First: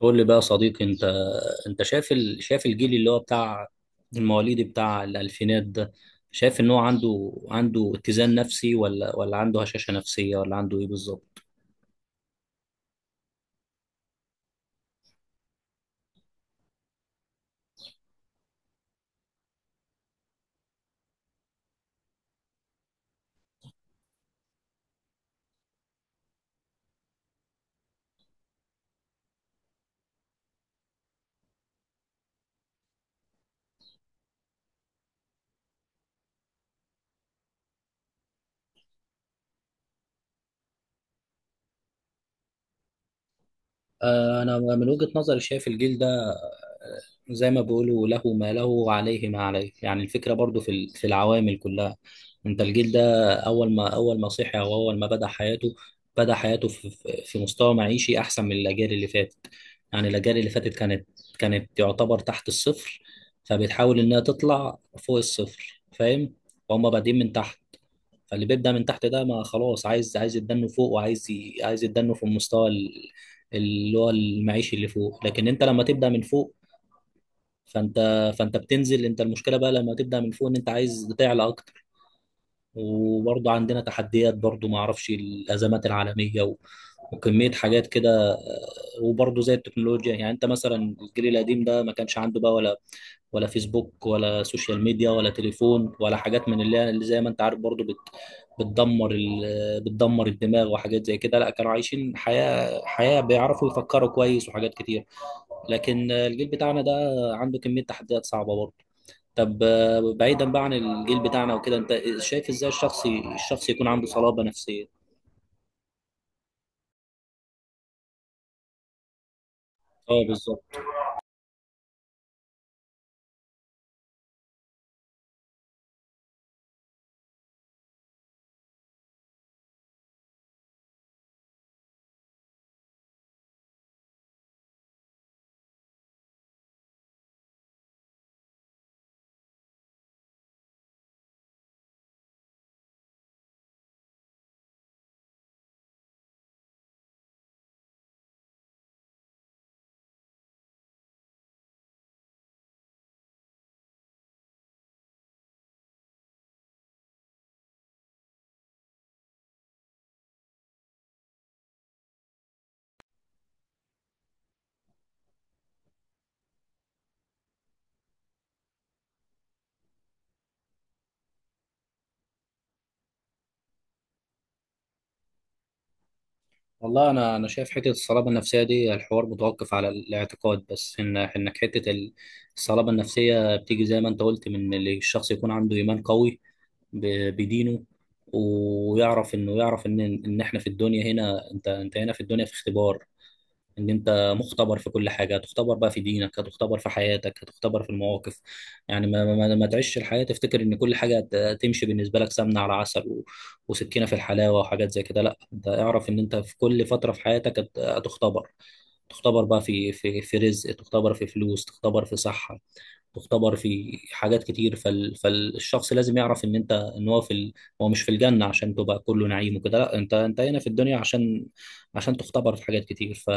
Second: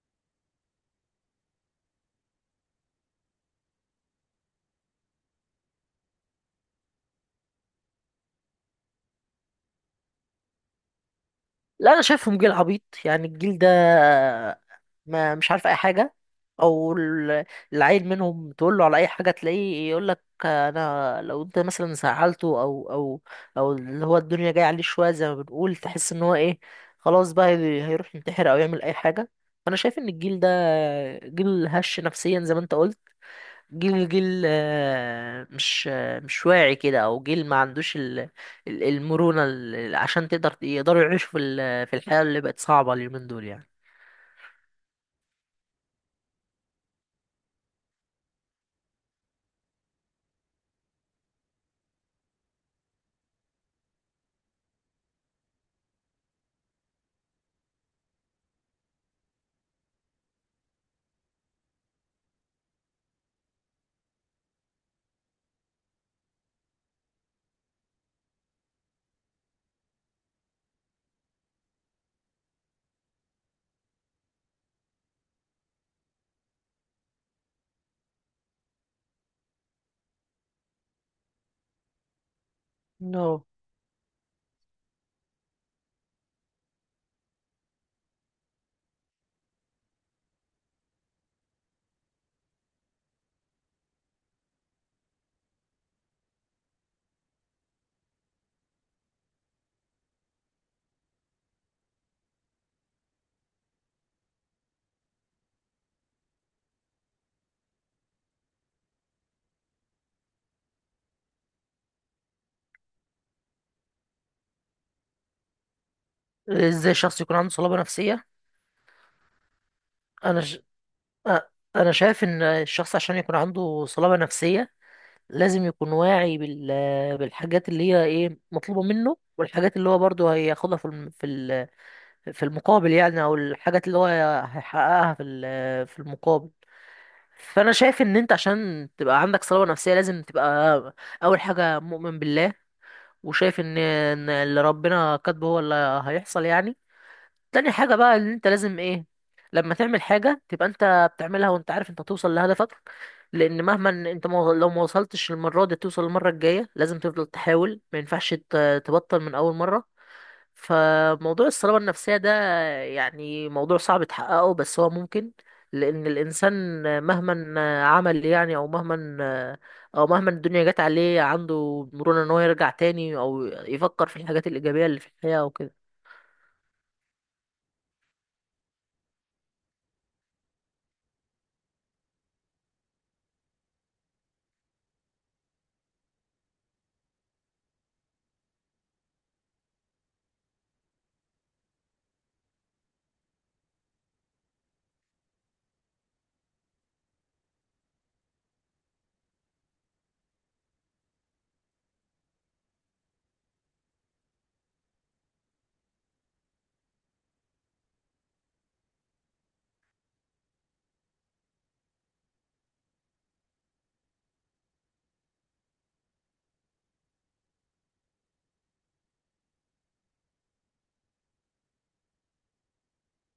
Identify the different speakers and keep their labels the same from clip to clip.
Speaker 1: قول لي بقى يا صديقي انت. شايف الجيل اللي هو بتاع المواليد بتاع الالفينات ده. شايف ان هو عنده اتزان نفسي ولا عنده هشاشة نفسية ولا عنده ايه بالظبط؟
Speaker 2: لا، انا شايفهم جيل عبيط يعني. الجيل ده ما مش عارف اي حاجه، او ال- العيل منهم تقول له على اي حاجه تلاقيه يقول لك انا لو انت مثلا زعلته او اللي هو الدنيا جايه عليه شويه زي ما بنقول، تحس ان هو ايه، خلاص بقى هيروح ينتحر او يعمل اي حاجه. فانا شايف ان الجيل ده جيل هش نفسيا زي ما انت قلت. جيل مش مش واعي كده، او جيل ما عندوش المرونة عشان يقدروا يعيشوا في الحياة اللي بقت صعبة اليومين دول يعني.
Speaker 1: انا من وجهة نظري شايف الجيل ده زي ما بيقولوا له ما له وعليه ما عليه، يعني الفكرة برضو في العوامل كلها. انت الجيل ده اول ما صحي او اول ما بدأ حياته، بدأ حياته في مستوى معيشي احسن من الاجيال اللي فاتت. يعني الاجيال اللي فاتت كانت يعتبر تحت الصفر، فبتحاول انها تطلع فوق الصفر، فاهم؟ وهم بادئين من تحت، فاللي بيبدأ من تحت ده ما خلاص عايز يتدنه فوق، عايز يتدنه في اللي هو المعيشي اللي فوق. لكن انت لما تبدأ من فوق فانت فانت بتنزل. انت المشكله بقى لما تبدا من فوق ان انت عايز تعلى اكتر.
Speaker 2: نو.
Speaker 1: وبرضه عندنا تحديات برضه، ما اعرفش الازمات العالميه وكميه حاجات كده، وبرضه زي التكنولوجيا. يعني انت مثلا الجيل القديم ده ما كانش عنده بقى ولا فيسبوك ولا سوشيال ميديا ولا تليفون ولا حاجات من اللي زي ما انت عارف برضه بتدمر ال... بتدمر الدماغ وحاجات زي كده. لا، كانوا عايشين حياه بيعرفوا يفكروا كويس وحاجات كتير، لكن الجيل بتاعنا ده عنده كميه تحديات صعبه برضه. طب بعيدا بقى عن الجيل بتاعنا وكده، انت شايف ازاي الشخص يكون عنده صلابة نفسية؟
Speaker 2: ازاي الشخص يكون عنده صلابة نفسية؟
Speaker 1: اه
Speaker 2: انا ش...
Speaker 1: بالظبط.
Speaker 2: أ- انا شايف ان الشخص عشان يكون عنده صلابة نفسية لازم يكون واعي بالحاجات اللي هي ايه مطلوبة منه، والحاجات اللي هو برضه هياخدها في المقابل يعني، او الحاجات اللي هو هيحققها في المقابل. فانا شايف ان انت عشان تبقى عندك صلابة نفسية لازم تبقى اول حاجة مؤمن بالله، وشايف ان اللي ربنا كاتبه هو اللي هيحصل يعني. تاني حاجة بقى ان انت لازم ايه، لما تعمل حاجة تبقى انت بتعملها وانت عارف انت هتوصل لهدفك، لان مهما إن انت ما- لو ما وصلتش المرة دي توصل المرة الجاية. لازم تفضل تحاول، ما ينفعش تبطل من اول مرة. فموضوع الصلابة النفسية ده يعني موضوع صعب تحققه بس هو ممكن، لأن الإنسان مهما عمل يعني أو مهما الدنيا جت عليه عنده مرونة إن هو يرجع تاني، أو يفكر في الحاجات الإيجابية اللي في الحياة وكده.
Speaker 1: والله انا شايف حته الصلابه النفسيه دي الحوار متوقف على الاعتقاد بس، ان انك الصلابه النفسيه بتيجي زي ما انت قلت من اللي الشخص يكون عنده ايمان قوي بدينه، ويعرف انه يعرف ان ان احنا في الدنيا هنا، انت انت هنا في الدنيا في اختبار. ان انت مختبر في كل حاجه، هتختبر بقى في دينك، هتختبر في حياتك، هتختبر في المواقف. يعني ما تعيش الحياه تفتكر ان كل حاجه تمشي بالنسبه لك سمنه على عسل وسكينه في الحلاوه وحاجات زي كده. لا، انت اعرف ان انت في كل فتره في حياتك هتختبر. تختبر بقى في رزق، تختبر في فلوس، تختبر في صحه، تختبر في حاجات كتير. فالشخص لازم يعرف ان انت ان هو هو مش في الجنة عشان تبقى كله نعيم وكده. لا، انت انت هنا في الدنيا عشان تختبر في حاجات كتير.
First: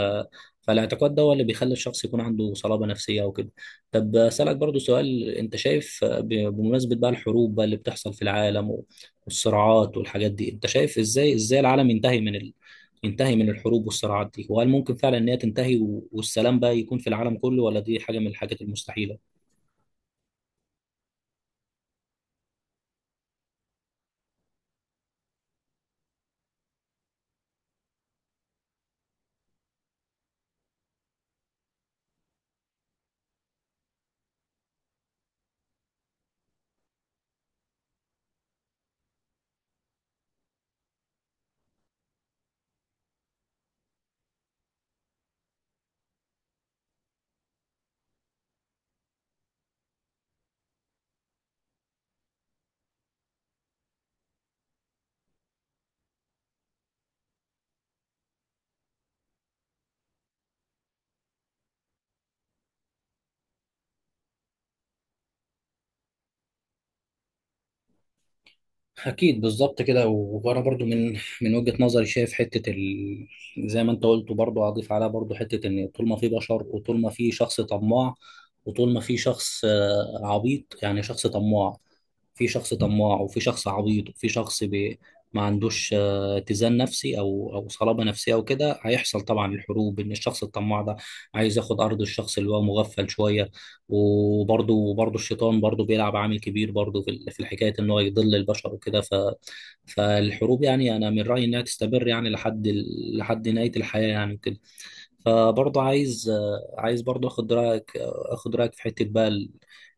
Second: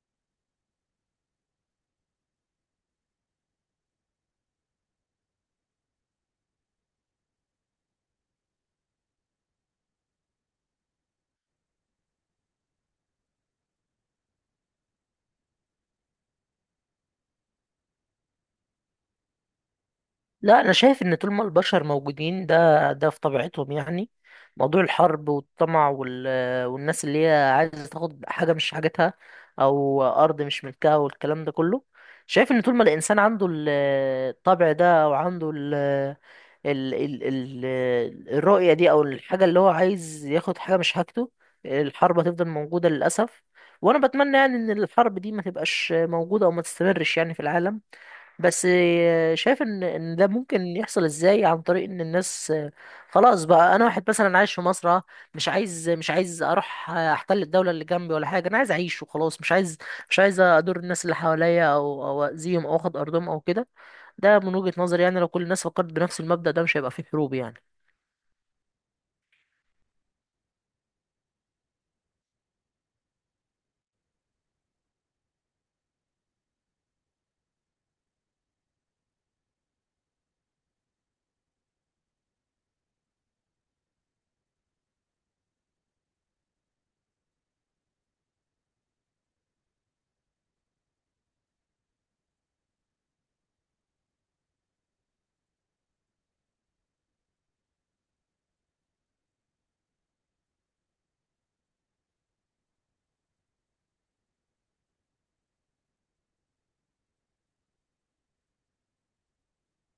Speaker 1: فالاعتقاد ده هو اللي بيخلي الشخص يكون عنده صلابة نفسية وكده. طب أسألك برضو سؤال، انت شايف بمناسبة بقى الحروب بقى اللي بتحصل في العالم والصراعات والحاجات دي، انت شايف ازاي العالم ينتهي ينتهي من الحروب والصراعات دي؟ وهل ممكن فعلا ان هي تنتهي والسلام بقى يكون في العالم كله، ولا دي حاجة من الحاجات المستحيلة؟
Speaker 2: لا، انا شايف ان طول ما البشر موجودين ده في طبيعتهم يعني. موضوع الحرب والطمع والناس اللي هي عايزه تاخد حاجه مش حاجتها، او ارض مش ملكها والكلام ده كله. شايف ان طول ما الانسان عنده الطبع ده او عنده ال... ال... ال... الرؤيه دي، او الحاجه اللي هو عايز ياخد حاجه مش حاجته، الحرب هتفضل موجوده للاسف. وانا بتمنى يعني ان الحرب دي ما تبقاش موجوده او ما تستمرش يعني في العالم، بس شايف ان ده ممكن يحصل ازاي، عن طريق ان الناس خلاص بقى، انا واحد مثلا عايش في مصر مش عايز اروح احتل الدوله اللي جنبي ولا حاجه، انا عايز اعيش وخلاص. مش عايز ادور الناس اللي حواليا او او اذيهم او اخد ارضهم او كده. ده من وجهه نظري يعني، لو كل الناس فكرت بنفس المبدا ده مش هيبقى فيه حروب يعني.
Speaker 1: أكيد بالظبط كده. وأنا برضو من وجهة نظري شايف زي ما أنت قلت برضو، أضيف عليها برضو حتة إن طول ما في بشر وطول ما في شخص طماع، وطول ما في شخص عبيط، يعني شخص طماع. في شخص طماع وفي شخص عبيط وفي ما عندوش اتزان نفسي أو صلابة نفسية أو كده، هيحصل طبعا الحروب. إن الشخص الطماع ده عايز ياخد أرض الشخص اللي هو مغفل شوية. وبرضه الشيطان برضه بيلعب عامل كبير برضه في الحكايه ان هو يضل البشر وكده. ف، فالحروب يعني انا من رايي انها تستمر يعني لحد نهايه الحياه يعني وكده. فبرضه عايز، عايز برضه اخد رايك، اخد رايك في حته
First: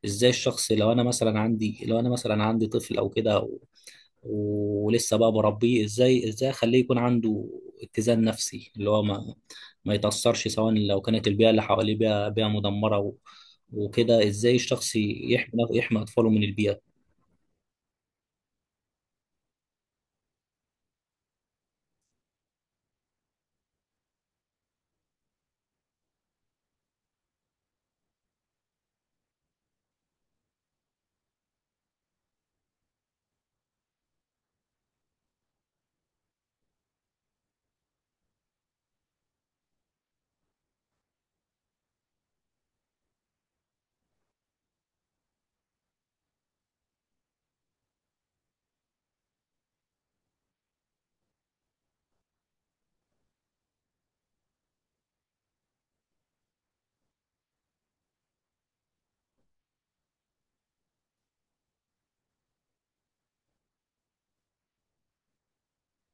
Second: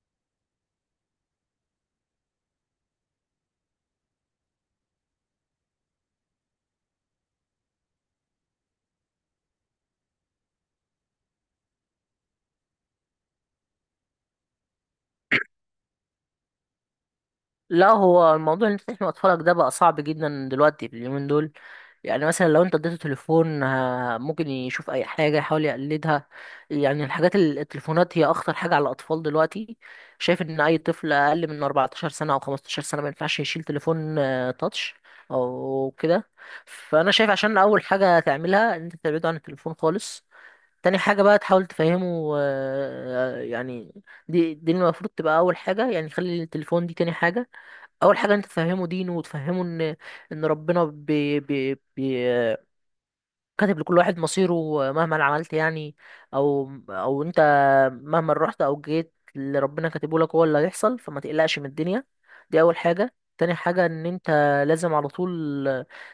Speaker 1: ازاي الشخص، لو انا مثلا عندي، لو انا مثلا عندي طفل او كده ولسه بقى بربيه، ازاي اخليه يكون عنده اتزان نفسي اللي هو ما يتأثرش، سواء لو كانت البيئة اللي حواليه بيئة مدمرة وكده؟ ازاي الشخص يحمي اطفاله من البيئة؟
Speaker 2: لا، هو الموضوع اللي انت تحمي اطفالك ده بقى صعب جدا دلوقتي في اليومين دول. يعني مثلا لو انت اديته تليفون ممكن يشوف اي حاجه يحاول يقلدها. يعني الحاجات التليفونات هي اخطر حاجه على الاطفال دلوقتي. شايف ان اي طفل اقل من 14 سنه او 15 سنه ما ينفعش يشيل تليفون تاتش او كده. فانا شايف عشان اول حاجه تعملها ان انت تبعده عن التليفون خالص. تاني حاجة بقى تحاول تفهمه يعني دي المفروض تبقى أول حاجة يعني، خلي التليفون دي تاني حاجة. أول حاجة أنت تفهمه دينه، وتفهمه إن ان ربنا بي بي بي كاتب لكل واحد مصيره، مهما عملت يعني او او انت مهما رحت او جيت اللي ربنا كاتبه لك هو اللي هيحصل، فما تقلقش من الدنيا. دي اول حاجة. تاني حاجة ان انت لازم على طول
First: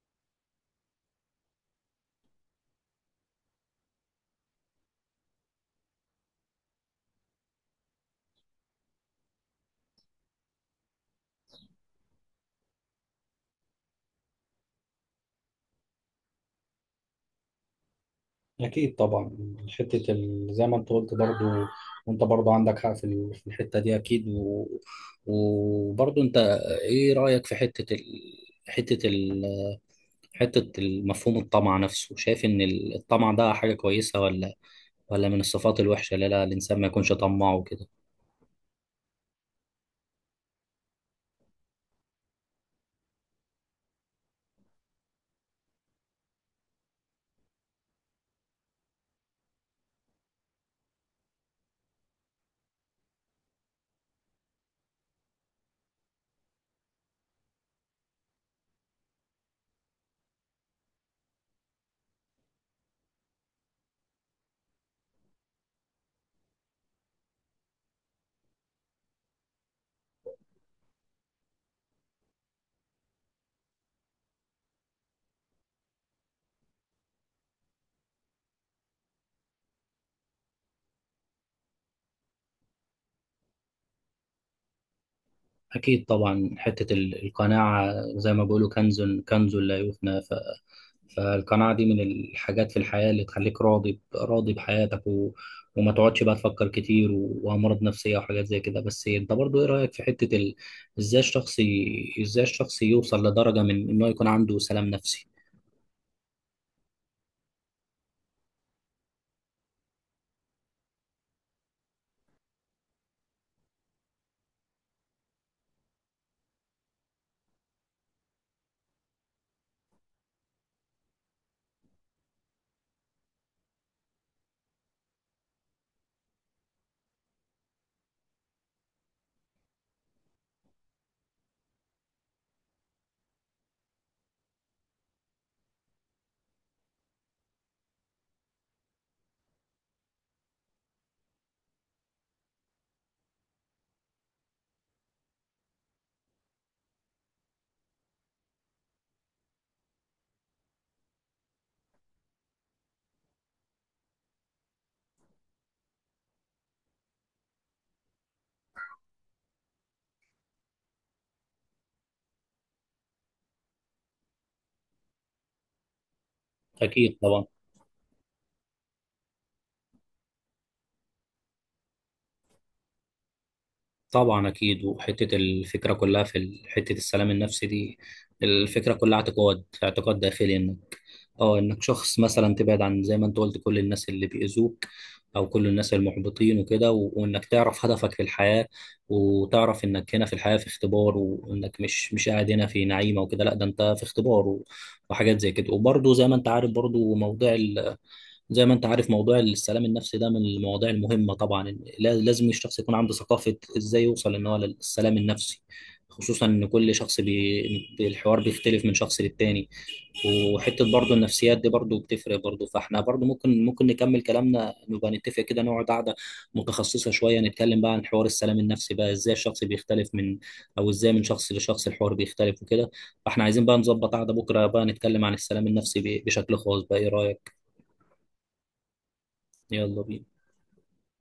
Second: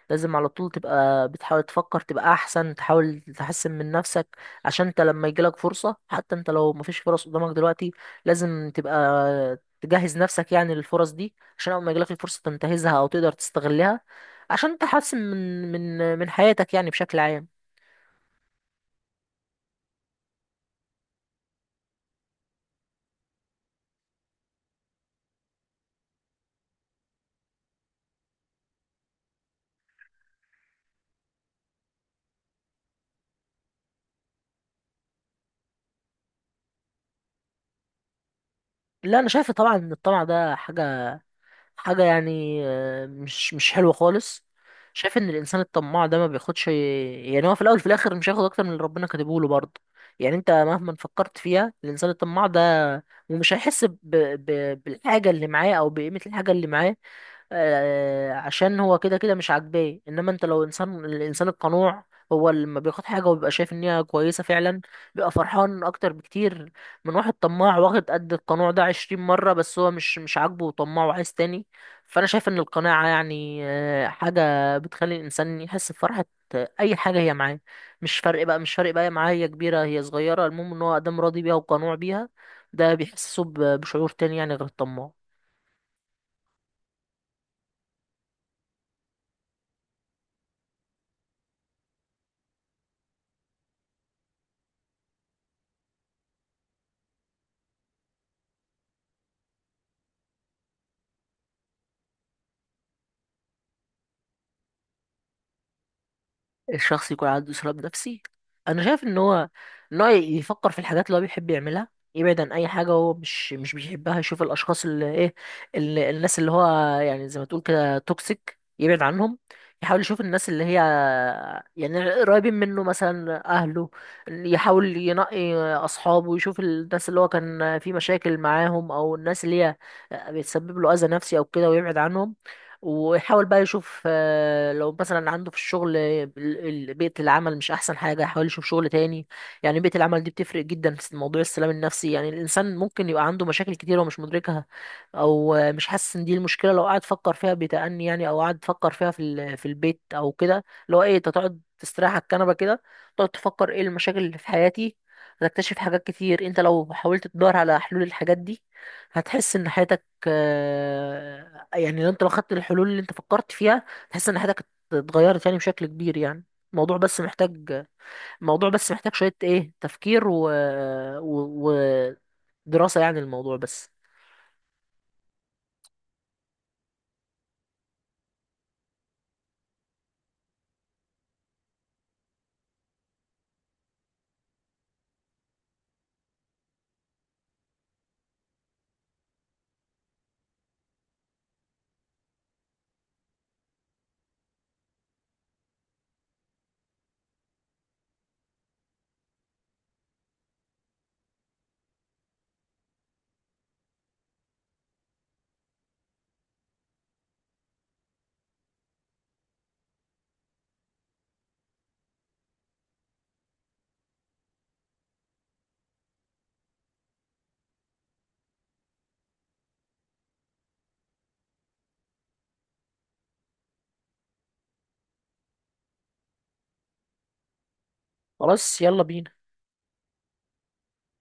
Speaker 2: لازم على طول تبقى بتحاول تفكر تبقى احسن، تحاول تحسن من نفسك، عشان انت لما يجيلك فرصة، حتى انت لو مفيش فرص قدامك دلوقتي لازم تبقى تجهز نفسك يعني للفرص دي، عشان اول ما يجيلك الفرصة تنتهزها او تقدر تستغلها عشان تحسن من حياتك يعني بشكل عام.
Speaker 1: أكيد طبعا، زي ما أنت قلت برضو. وأنت برضو عندك حق في الحتة دي أكيد وبرضه انت ايه رأيك في حتة ال... حتة المفهوم الطمع نفسه؟ شايف ان الطمع ده حاجة كويسة، ولا من الصفات الوحشة اللي لا الإنسان ما يكونش طماع وكده؟
Speaker 2: لا، انا شايف طبعا ان الطمع ده حاجه يعني مش حلوه خالص. شايف ان الانسان الطماع ده ما بياخدش يعني، هو في الاول وفي الاخر مش هياخد اكتر من اللي ربنا كاتبه له برضه. يعني انت مهما فكرت فيها، الانسان الطماع ده ومش بالحاجه اللي معاه او بقيمه الحاجه اللي معاه، عشان هو كده كده مش عاجباه. انما انت لو الانسان القنوع هو اللي لما بياخد حاجه وبيبقى شايف ان هي كويسه فعلا، بيبقى فرحان اكتر بكتير من واحد طماع واخد قد القنوع ده عشرين مره، بس هو مش عاجبه وطماع وعايز تاني. فانا شايف ان القناعه يعني حاجه بتخلي الانسان يحس بفرحه اي حاجه هي معاه. مش فرق بقى هي معاه، هي كبيره هي صغيره، المهم ان هو ادام راضي بيها وقنوع بيها. ده بيحسسه بشعور تاني يعني غير الطماع.
Speaker 1: أكيد طبعا، القناعة زي ما بيقولوا كنز، كنز لا يفنى. فالقناعة دي من الحاجات في الحياة اللي تخليك راضي راضي بحياتك وما تقعدش بقى تفكر كتير وأمراض نفسية وحاجات زي كده. بس أنت برضو إيه رأيك في إزاي الشخص يوصل لدرجة من إنه يكون عنده سلام نفسي؟
Speaker 2: الشخص يكون عنده إسراف نفسي، أنا شايف إن هو يفكر في الحاجات اللي هو بيحب يعملها، يبعد عن أي حاجة هو مش بيحبها. يشوف الأشخاص اللي إيه اللي الناس اللي هو يعني زي ما تقول كده توكسيك يبعد عنهم. يحاول يشوف الناس اللي هي يعني قريبين منه مثلا أهله. يحاول ينقي أصحابه، يشوف الناس اللي هو كان في مشاكل معاهم أو الناس اللي هي بتسبب له أذى نفسي أو كده ويبعد عنهم. ويحاول بقى يشوف لو مثلا عنده في الشغل بيئة العمل مش أحسن حاجة يحاول يشوف شغل تاني، يعني بيئة العمل دي بتفرق جدا في موضوع السلام النفسي. يعني الإنسان ممكن يبقى عنده مشاكل كتيرة ومش مدركها، أو مش حاسس إن دي المشكلة. لو قعد فكر فيها بتأني يعني، أو قعد فكر فيها في البيت أو كده، اللي هو إيه أنت تقعد تستريح على الكنبة كده تقعد تفكر إيه المشاكل اللي في حياتي، هتكتشف حاجات كتير. أنت لو حاولت تدور على حلول الحاجات دي هتحس إن حياتك يعني انت لو خدت الحلول اللي انت فكرت فيها تحس ان حياتك اتغيرت يعني بشكل كبير يعني. الموضوع
Speaker 1: أكيد
Speaker 2: بس
Speaker 1: طبعا.
Speaker 2: محتاج الموضوع بس محتاج شوية ايه تفكير و... ودراسة يعني الموضوع بس.
Speaker 1: طبعا اكيد. وحته الفكره كلها حته السلام النفسي دي، الفكره كلها اعتقاد، اعتقاد داخلي انك، اه انك شخص مثلا تبعد عن، زي ما انت قلت، كل الناس اللي بيأذوك او كل الناس المحبطين وكده. و، وانك تعرف هدفك في الحياه، وتعرف انك هنا في الحياه في اختبار، وانك مش قاعد هنا في نعيمه وكده. لا، ده انت في اختبار و، وحاجات زي كده. وبرضه زي ما انت عارف برضه موضوع، زي ما انت عارف، موضوع السلام النفسي ده من المواضيع المهمة طبعا. لازم الشخص يكون عنده ثقافة ازاي يوصل ان هو للسلام النفسي، خصوصا ان كل الحوار بيختلف من شخص للتاني. وحتة برضو النفسيات دي برضو بتفرق برضو. فاحنا برضو ممكن نكمل كلامنا، نبقى نتفق كده نقعد قعدة متخصصة شوية، نتكلم بقى عن حوار السلام النفسي بقى ازاي الشخص بيختلف من او ازاي من شخص لشخص الحوار بيختلف وكده. فاحنا عايزين بقى نظبط قعدة بكرة بقى نتكلم عن السلام النفسي بشكل خاص بقى، ايه رأيك؟
Speaker 2: خلاص، يلا بينا.
Speaker 1: يلا بينا.